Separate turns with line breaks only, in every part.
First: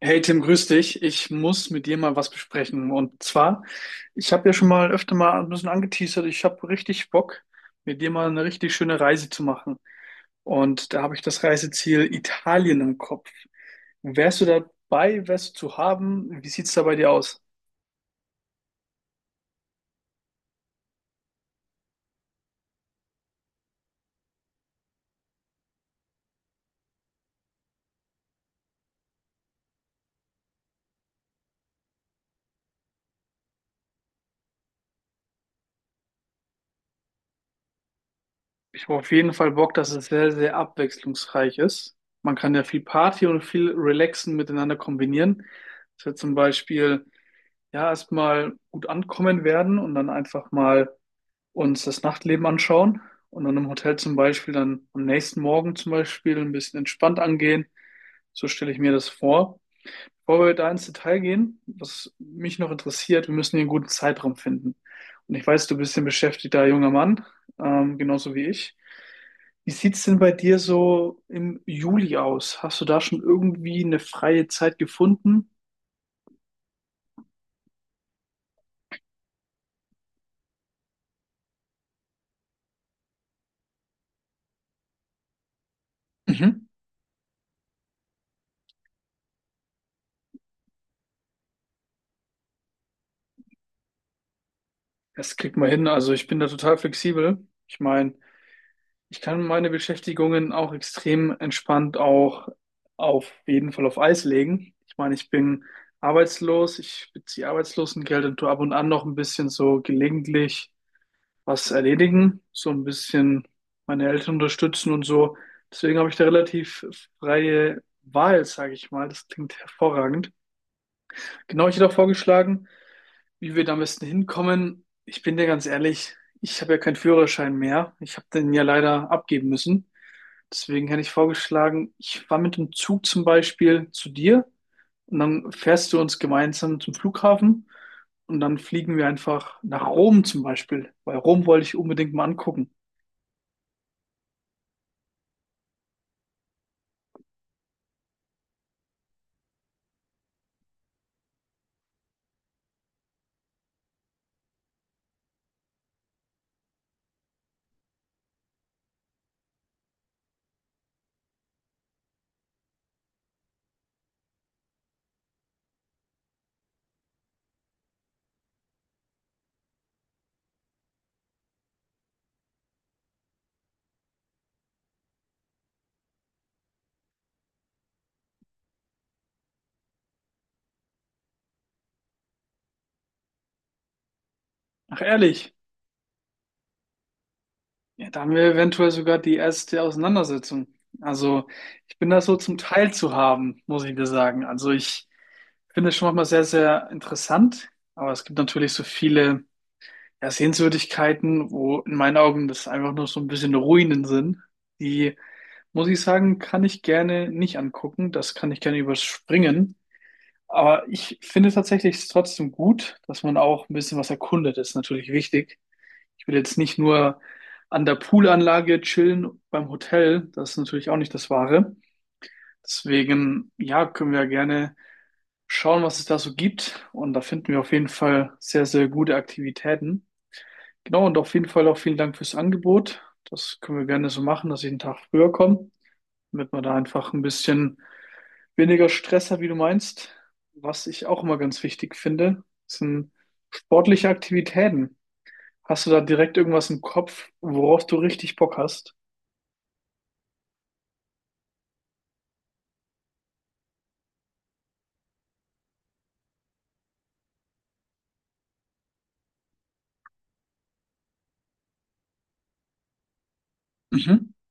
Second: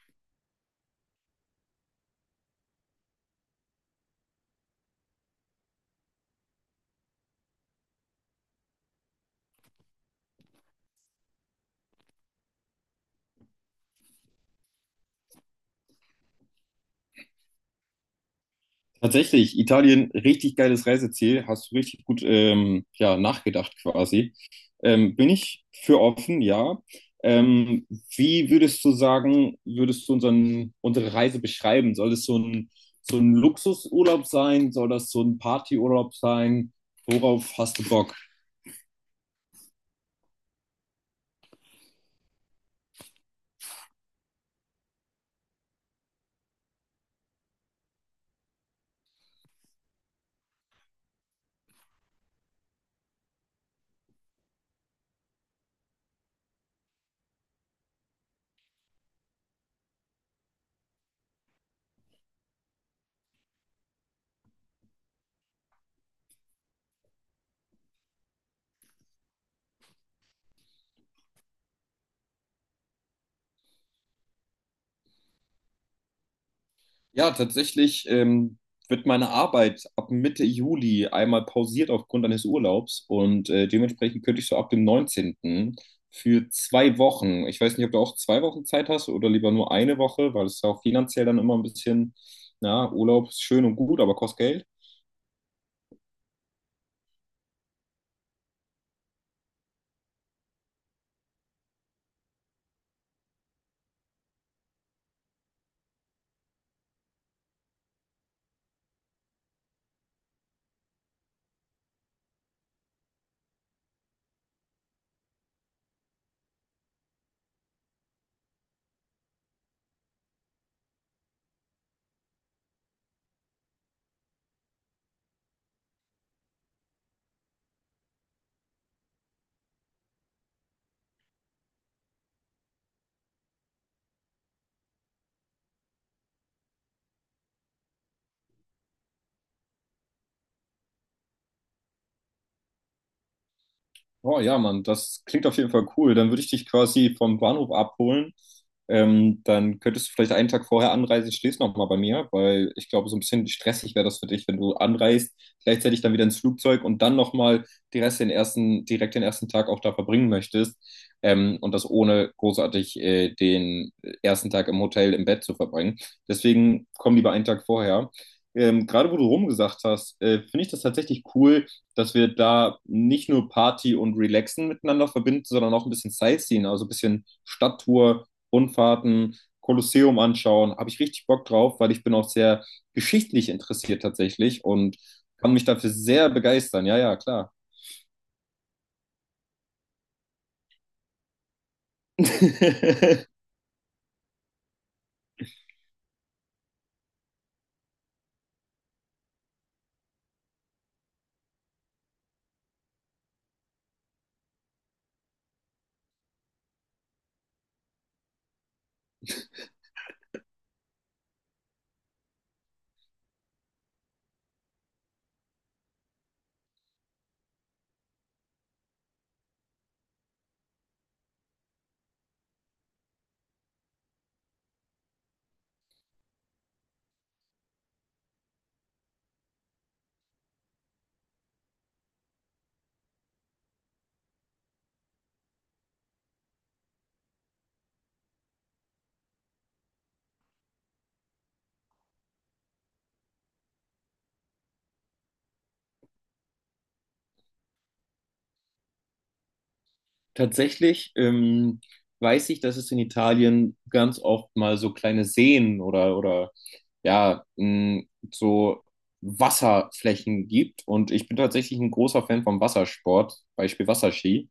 Hey Tim, grüß dich. Ich muss mit dir mal was besprechen. Und zwar, ich habe ja schon mal öfter mal ein bisschen angeteasert, ich habe richtig Bock, mit dir mal eine richtig schöne Reise zu machen. Und da habe ich das Reiseziel Italien im Kopf. Wärst du dabei? Wärst du zu haben? Wie sieht's da bei dir aus?
Tatsächlich, Italien, richtig geiles Reiseziel. Hast du richtig gut ja, nachgedacht quasi. Bin ich für offen, ja. Ähm, Wie würdest du sagen, würdest du unsere Reise beschreiben? Soll es so ein Luxusurlaub sein? Soll das so ein Partyurlaub sein? Worauf hast du Bock?
Ich habe auf jeden Fall Bock, dass es sehr, sehr abwechslungsreich ist. Man kann ja viel Party und viel Relaxen miteinander kombinieren. Dass wir zum Beispiel ja erstmal gut ankommen werden und dann einfach mal uns das Nachtleben anschauen und dann im Hotel zum Beispiel dann am nächsten Morgen zum Beispiel ein bisschen entspannt angehen. So stelle ich mir das vor. Bevor wir da ins Detail gehen, was mich noch interessiert, wir müssen hier einen guten Zeitraum finden. Und ich weiß, du bist ein beschäftigter junger Mann, genauso wie ich. Wie sieht's denn bei dir so im Juli aus? Hast du da schon irgendwie eine freie Zeit gefunden?
Ja, tatsächlich wird meine Arbeit ab Mitte Juli einmal pausiert aufgrund eines Urlaubs und dementsprechend könnte ich so ab dem 19. für
Mhm.
2 Wochen. Ich weiß nicht, ob du auch 2 Wochen Zeit hast oder lieber nur eine Woche, weil es ja auch finanziell dann immer ein bisschen, na, Urlaub ist schön und gut, aber kostet Geld.
Das kriegt man hin. Also ich bin da total flexibel. Ich meine, ich kann meine Beschäftigungen auch extrem entspannt auch auf jeden Fall auf Eis legen. Ich meine, ich bin arbeitslos, ich beziehe Arbeitslosengeld und tue ab und an noch ein bisschen so gelegentlich was erledigen, so ein bisschen meine Eltern unterstützen und so. Deswegen habe ich da relativ freie Wahl, sage ich mal. Das klingt hervorragend. Genau, ich hätte auch vorgeschlagen, wie wir da am besten hinkommen. Ich bin dir ganz ehrlich, ich habe ja keinen Führerschein mehr. Ich habe den ja leider abgeben müssen. Deswegen hätte ich vorgeschlagen, ich fahre mit dem Zug zum Beispiel zu dir und dann fährst du uns gemeinsam zum Flughafen und dann fliegen wir einfach nach Rom zum Beispiel, weil Rom wollte ich unbedingt mal angucken.
Oh ja, Mann, das klingt auf jeden Fall cool. Dann würde ich dich quasi vom Bahnhof abholen. Dann könntest du vielleicht einen Tag vorher anreisen, stehst noch mal bei mir, weil ich glaube, so ein bisschen stressig wäre das für dich, wenn du anreist, gleichzeitig dann wieder ins Flugzeug und dann noch mal die Rest den ersten, direkt den ersten Tag auch da verbringen möchtest. Und das ohne großartig den ersten Tag im Hotel im Bett zu verbringen. Deswegen komm lieber einen Tag vorher. Gerade wo du rumgesagt hast, finde ich das tatsächlich cool, dass wir da nicht nur Party und Relaxen miteinander verbinden, sondern auch ein bisschen Sightseeing, also ein bisschen Stadttour, Rundfahrten, Kolosseum anschauen. Habe ich richtig Bock drauf, weil ich bin auch sehr geschichtlich interessiert tatsächlich und
Ach
kann
ehrlich,
mich dafür sehr begeistern. Ja, ja, klar.
ja, da haben wir eventuell sogar die erste Auseinandersetzung. Also ich bin da so zum Teil zu haben, muss ich dir sagen. Also ich finde es schon manchmal sehr, sehr interessant, aber es gibt natürlich so viele ja, Sehenswürdigkeiten, wo in meinen Augen das einfach nur so ein bisschen Ruinen sind, die muss ich sagen, kann ich gerne nicht angucken. Das kann ich gerne überspringen. Aber ich finde tatsächlich es trotzdem gut, dass man auch ein bisschen was erkundet. Das ist natürlich wichtig. Ich will jetzt nicht nur an der Poolanlage chillen beim Hotel. Das ist natürlich auch nicht das Wahre. Deswegen, ja, können wir gerne schauen, was es da so gibt. Und da finden wir auf jeden Fall sehr, sehr gute Aktivitäten. Genau, und auf jeden Fall auch vielen Dank fürs Angebot. Das können wir gerne so machen, dass ich einen Tag früher komme, damit wir da einfach ein bisschen weniger Stress hat, wie du meinst. Was ich auch immer ganz wichtig finde, sind sportliche Aktivitäten. Hast du da direkt irgendwas im Kopf, worauf du richtig Bock hast?
Tatsächlich weiß ich, dass es in Italien ganz oft mal so kleine Seen oder ja, mh, so Wasserflächen gibt. Und ich bin tatsächlich ein großer Fan vom Wassersport, Beispiel
Mhm.
Wasserski.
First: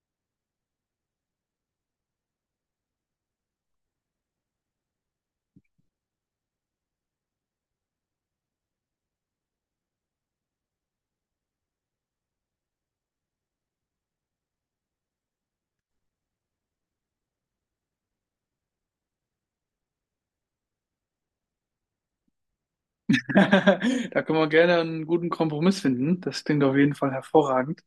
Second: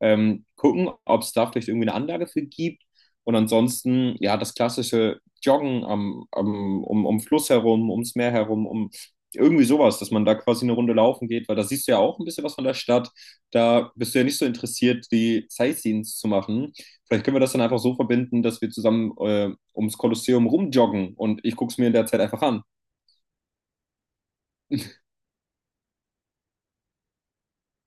Gucken, ob es da vielleicht irgendwie eine Anlage für gibt. Und ansonsten, ja, das klassische Joggen am, um Fluss herum, ums Meer herum, um irgendwie sowas, dass man da quasi eine Runde laufen geht, weil da siehst du ja auch ein bisschen was von der Stadt. Da bist du ja nicht so interessiert, die Sightseeings zu machen. Vielleicht können wir das dann einfach so verbinden, dass wir zusammen ums Kolosseum rumjoggen und ich gucke es mir in der Zeit einfach an.
Da können wir gerne einen guten Kompromiss finden. Das klingt auf jeden Fall hervorragend.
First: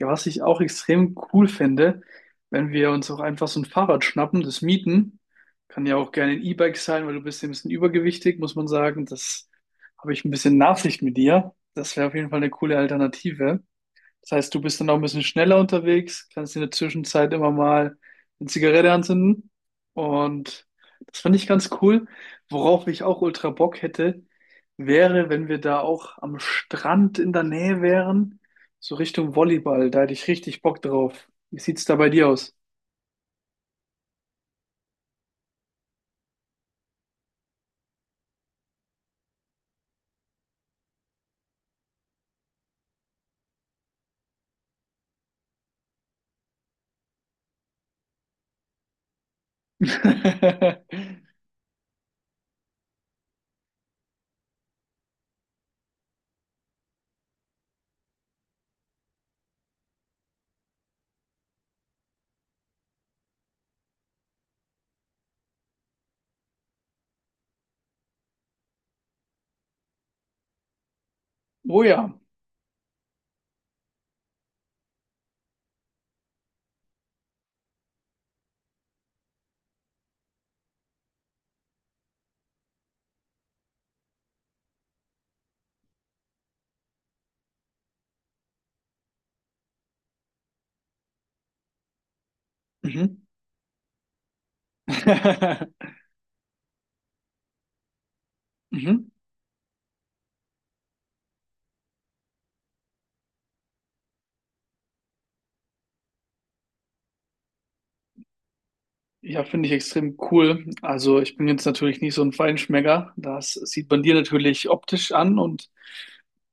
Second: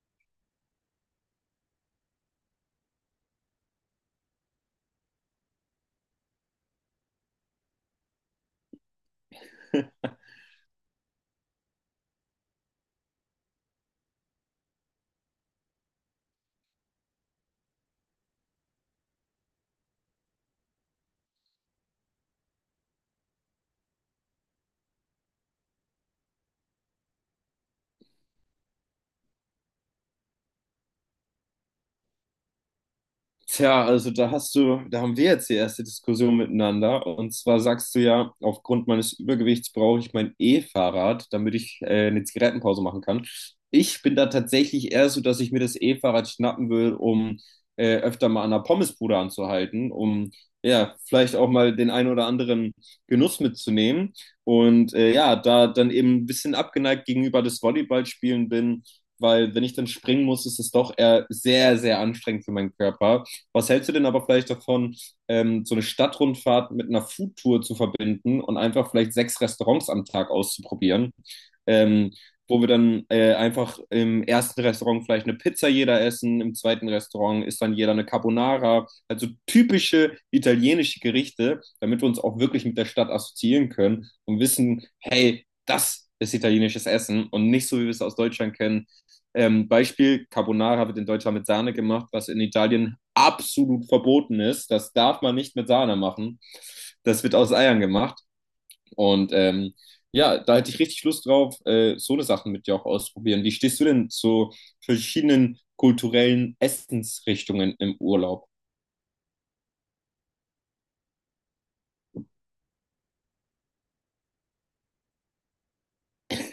Ja, was ich auch extrem cool finde, wenn wir uns auch einfach so ein Fahrrad schnappen, das mieten. Kann ja auch gerne ein E-Bike sein, weil du bist ja ein bisschen übergewichtig, muss man sagen. Das habe ich ein bisschen Nachsicht mit dir. Das wäre auf jeden Fall eine coole Alternative. Das heißt, du bist dann auch ein bisschen schneller unterwegs, kannst in der Zwischenzeit immer mal eine Zigarette anzünden. Und das fand ich ganz cool. Worauf ich auch ultra Bock hätte, wäre, wenn wir da auch am Strand in der Nähe wären, so Richtung Volleyball. Da hätte ich richtig Bock drauf. Wie sieht's da bei dir aus?
Tja, also da hast du, da haben wir jetzt die erste Diskussion miteinander. Und zwar sagst du ja, aufgrund meines Übergewichts brauche ich mein E-Fahrrad, damit ich eine Zigarettenpause machen kann. Ich bin da tatsächlich eher so, dass ich mir das E-Fahrrad schnappen will, um öfter mal an der Pommesbude anzuhalten, um ja, vielleicht auch mal den einen oder anderen Genuss mitzunehmen. Und ja, da dann eben ein bisschen abgeneigt gegenüber des Volleyballspielen bin, weil wenn ich dann springen muss, ist es doch eher sehr, sehr anstrengend für meinen Körper. Was hältst du denn aber vielleicht davon, so eine Stadtrundfahrt mit einer Foodtour zu verbinden und einfach vielleicht sechs Restaurants am Tag auszuprobieren?
Oh
Ähm,
ja.
Wo wir dann einfach im ersten Restaurant vielleicht eine Pizza jeder essen, im zweiten Restaurant ist dann jeder eine Carbonara, also typische italienische Gerichte, damit wir uns auch wirklich mit der Stadt assoziieren können und wissen, hey, das ist italienisches Essen und nicht so, wie wir es aus Deutschland kennen, Beispiel, Carbonara wird in Deutschland mit Sahne gemacht, was in Italien
Mhm.
absolut verboten ist. Das darf man nicht mit Sahne machen. Das wird aus Eiern gemacht.
Mhm.
Und ja, da hätte ich richtig Lust drauf, so eine Sachen mit dir auch ausprobieren. Wie stehst du denn zu verschiedenen kulturellen Essensrichtungen im Urlaub?
Ja, finde ich extrem cool. Also ich bin jetzt natürlich nicht so ein Feinschmecker. Das sieht man dir natürlich optisch an und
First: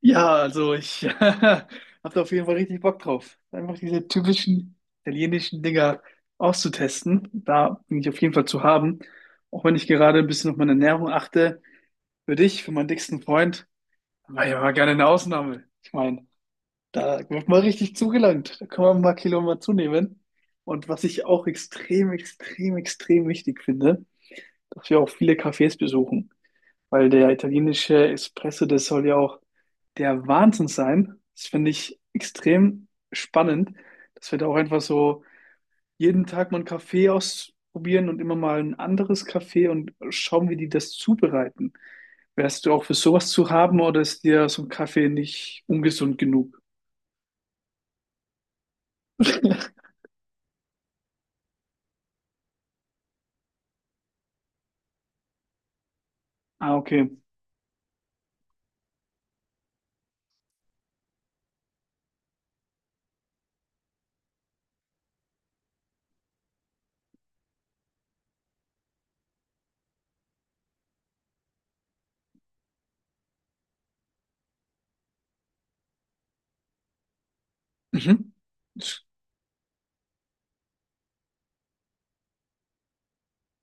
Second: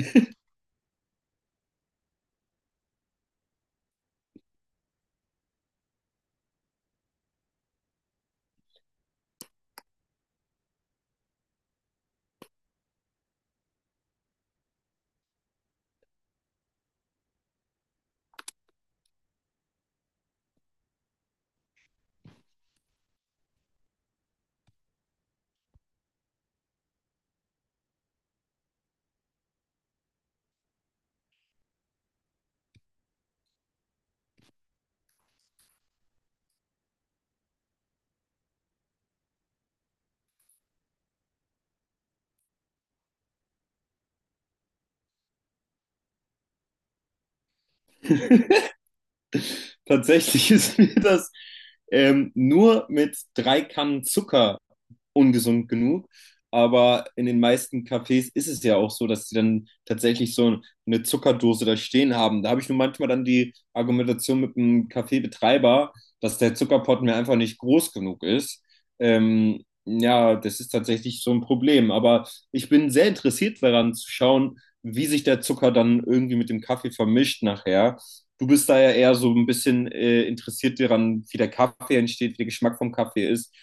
ja, also ich habe da auf jeden Fall richtig Bock drauf. Einfach diese typischen italienischen Dinger auszutesten. Da bin ich auf jeden Fall zu haben. Auch wenn ich gerade ein bisschen auf meine Ernährung achte. Für dich, für meinen dicksten Freund, war ja mal gerne eine Ausnahme. Ich meine, da wird mal richtig zugelangt. Da kann man ein paar Kilo mal zunehmen. Und was ich auch extrem, extrem, extrem wichtig finde, dass wir auch viele Cafés besuchen. Weil der italienische Espresso, das soll ja auch der Wahnsinn sein. Das finde ich extrem spannend, dass wir da auch einfach so jeden Tag mal einen Kaffee ausprobieren und immer mal ein anderes Kaffee und schauen, wie die das zubereiten. Wärst du auch für sowas zu haben oder ist dir so ein Kaffee nicht ungesund genug?
Tatsächlich ist mir das nur mit drei Kannen Zucker ungesund genug.
Ah,
Aber
okay.
in den meisten Cafés ist es ja auch so, dass sie dann tatsächlich so eine Zuckerdose da stehen haben. Da habe ich nur manchmal dann die Argumentation mit dem Kaffeebetreiber, dass der Zuckerpott mir einfach nicht groß genug ist. Ja, das ist tatsächlich so ein Problem. Aber ich bin sehr interessiert daran zu schauen, wie sich der Zucker dann irgendwie mit dem Kaffee vermischt nachher.
Mhm.
Du bist da ja
Das-
eher so ein bisschen interessiert daran, wie der Kaffee entsteht, wie der Geschmack vom Kaffee ist.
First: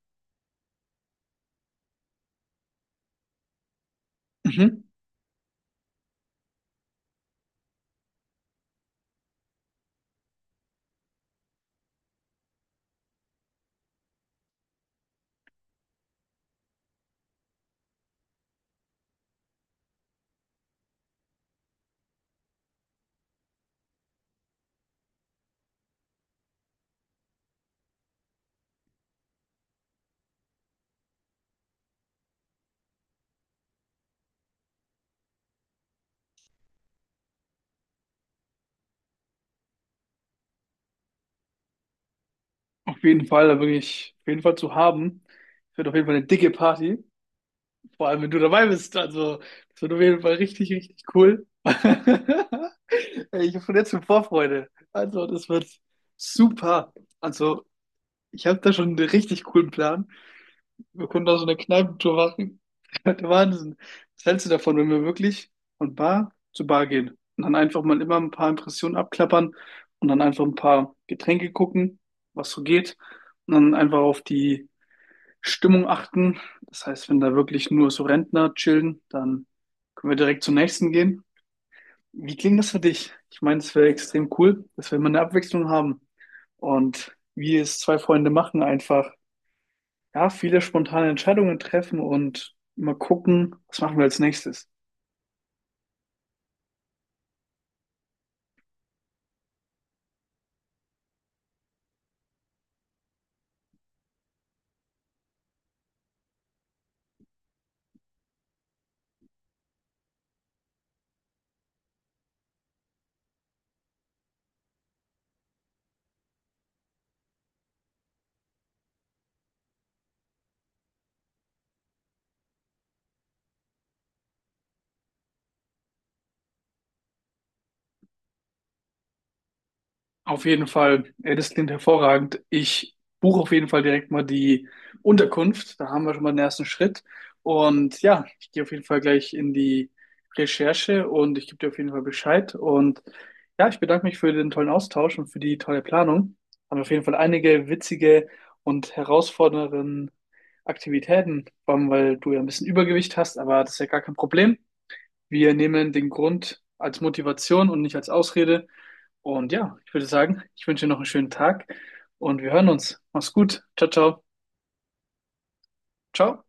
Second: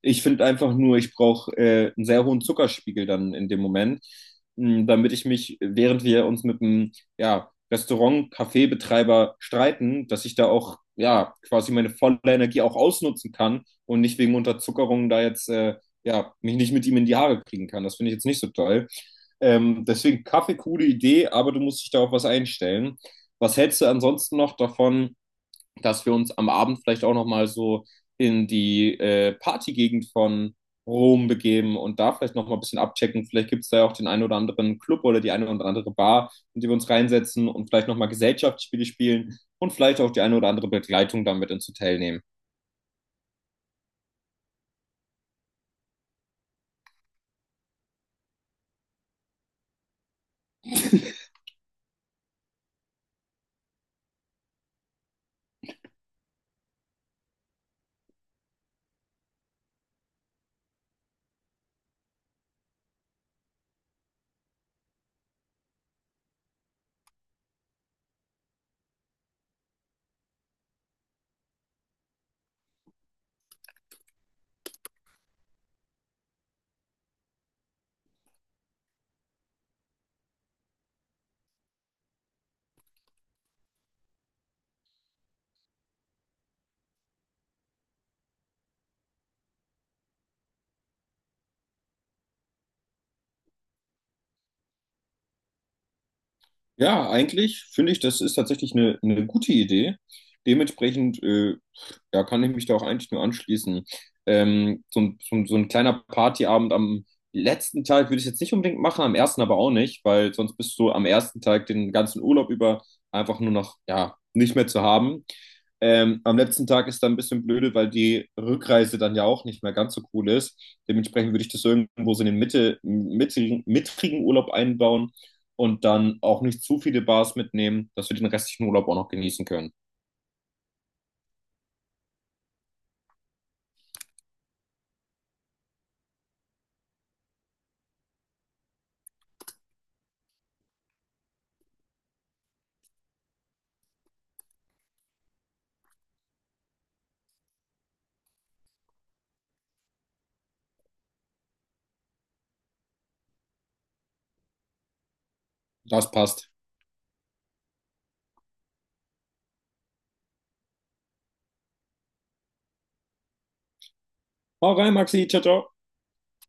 Ich finde einfach nur, ich brauche einen sehr hohen Zuckerspiegel dann in dem Moment,
Mhm.
mh, damit ich mich, während wir uns mit einem ja, Restaurant-Kaffeebetreiber streiten, dass ich da auch ja quasi meine volle Energie auch ausnutzen kann und nicht wegen Unterzuckerung da jetzt ja mich nicht mit ihm in die Haare kriegen kann. Das finde ich jetzt nicht so toll. Deswegen Kaffee, coole Idee, aber du musst dich da auf was einstellen. Was hältst du ansonsten noch davon, dass wir uns am Abend vielleicht auch noch mal so in die Partygegend von Rom begeben und da vielleicht noch mal ein bisschen abchecken? Vielleicht gibt es da ja auch den einen oder anderen Club oder die eine oder andere Bar, in die wir uns reinsetzen und vielleicht noch mal Gesellschaftsspiele spielen und vielleicht auch die eine oder andere Begleitung damit ins Hotel nehmen.
Auf jeden Fall, da bin ich auf jeden Fall zu haben. Wird auf jeden Fall eine dicke Party. Vor allem, wenn du dabei bist. Also, das wird auf jeden Fall richtig, richtig cool. Ey, ich habe schon jetzt schon Vorfreude. Also, das wird super. Also, ich habe da schon einen richtig coolen Plan. Wir können da so eine Kneipentour machen. Der Wahnsinn. Was hältst du davon, wenn wir wirklich von Bar zu Bar gehen und dann einfach mal immer ein paar Impressionen abklappern und dann einfach ein paar Getränke gucken, was so geht und dann einfach auf die Stimmung achten. Das heißt, wenn da wirklich nur so Rentner chillen, dann können wir direkt zum nächsten gehen. Wie klingt das für dich? Ich meine, es wäre extrem cool, dass wir immer eine Abwechslung haben. Und wie es zwei Freunde machen, einfach, ja, viele spontane Entscheidungen treffen und immer gucken, was machen wir als nächstes.
Ja, eigentlich finde ich, das ist tatsächlich eine gute Idee. Dementsprechend ja, kann ich mich da auch eigentlich nur anschließen. So ein kleiner Partyabend am letzten Tag würde ich jetzt nicht unbedingt machen, am ersten aber auch nicht, weil sonst bist du am ersten Tag den ganzen Urlaub über einfach nur noch, ja, nicht mehr zu haben. Am letzten Tag ist dann ein bisschen blöde, weil die Rückreise dann ja auch nicht mehr ganz so cool ist. Dementsprechend würde ich das irgendwo so in den mittigen Urlaub einbauen und dann auch nicht zu viele Bars mitnehmen, dass wir den restlichen Urlaub auch noch genießen können.
Auf jeden Fall, ja, das klingt hervorragend. Ich buche auf jeden Fall direkt mal die Unterkunft. Da haben wir schon mal den ersten Schritt. Und ja, ich gehe auf jeden Fall gleich in die Recherche und ich gebe dir auf jeden Fall Bescheid. Und ja, ich bedanke mich für den tollen Austausch und für die tolle Planung. Haben auf jeden Fall einige witzige und herausfordernde Aktivitäten, vor allem weil du ja ein bisschen Übergewicht hast, aber das ist ja gar kein Problem. Wir nehmen den
Das passt.
Grund als Motivation und nicht als Ausrede. Und ja, ich würde sagen, ich wünsche dir noch einen schönen Tag und wir hören uns. Mach's gut. Ciao, ciao.
Hau rein, Maxi. Ciao, ciao.
Ciao.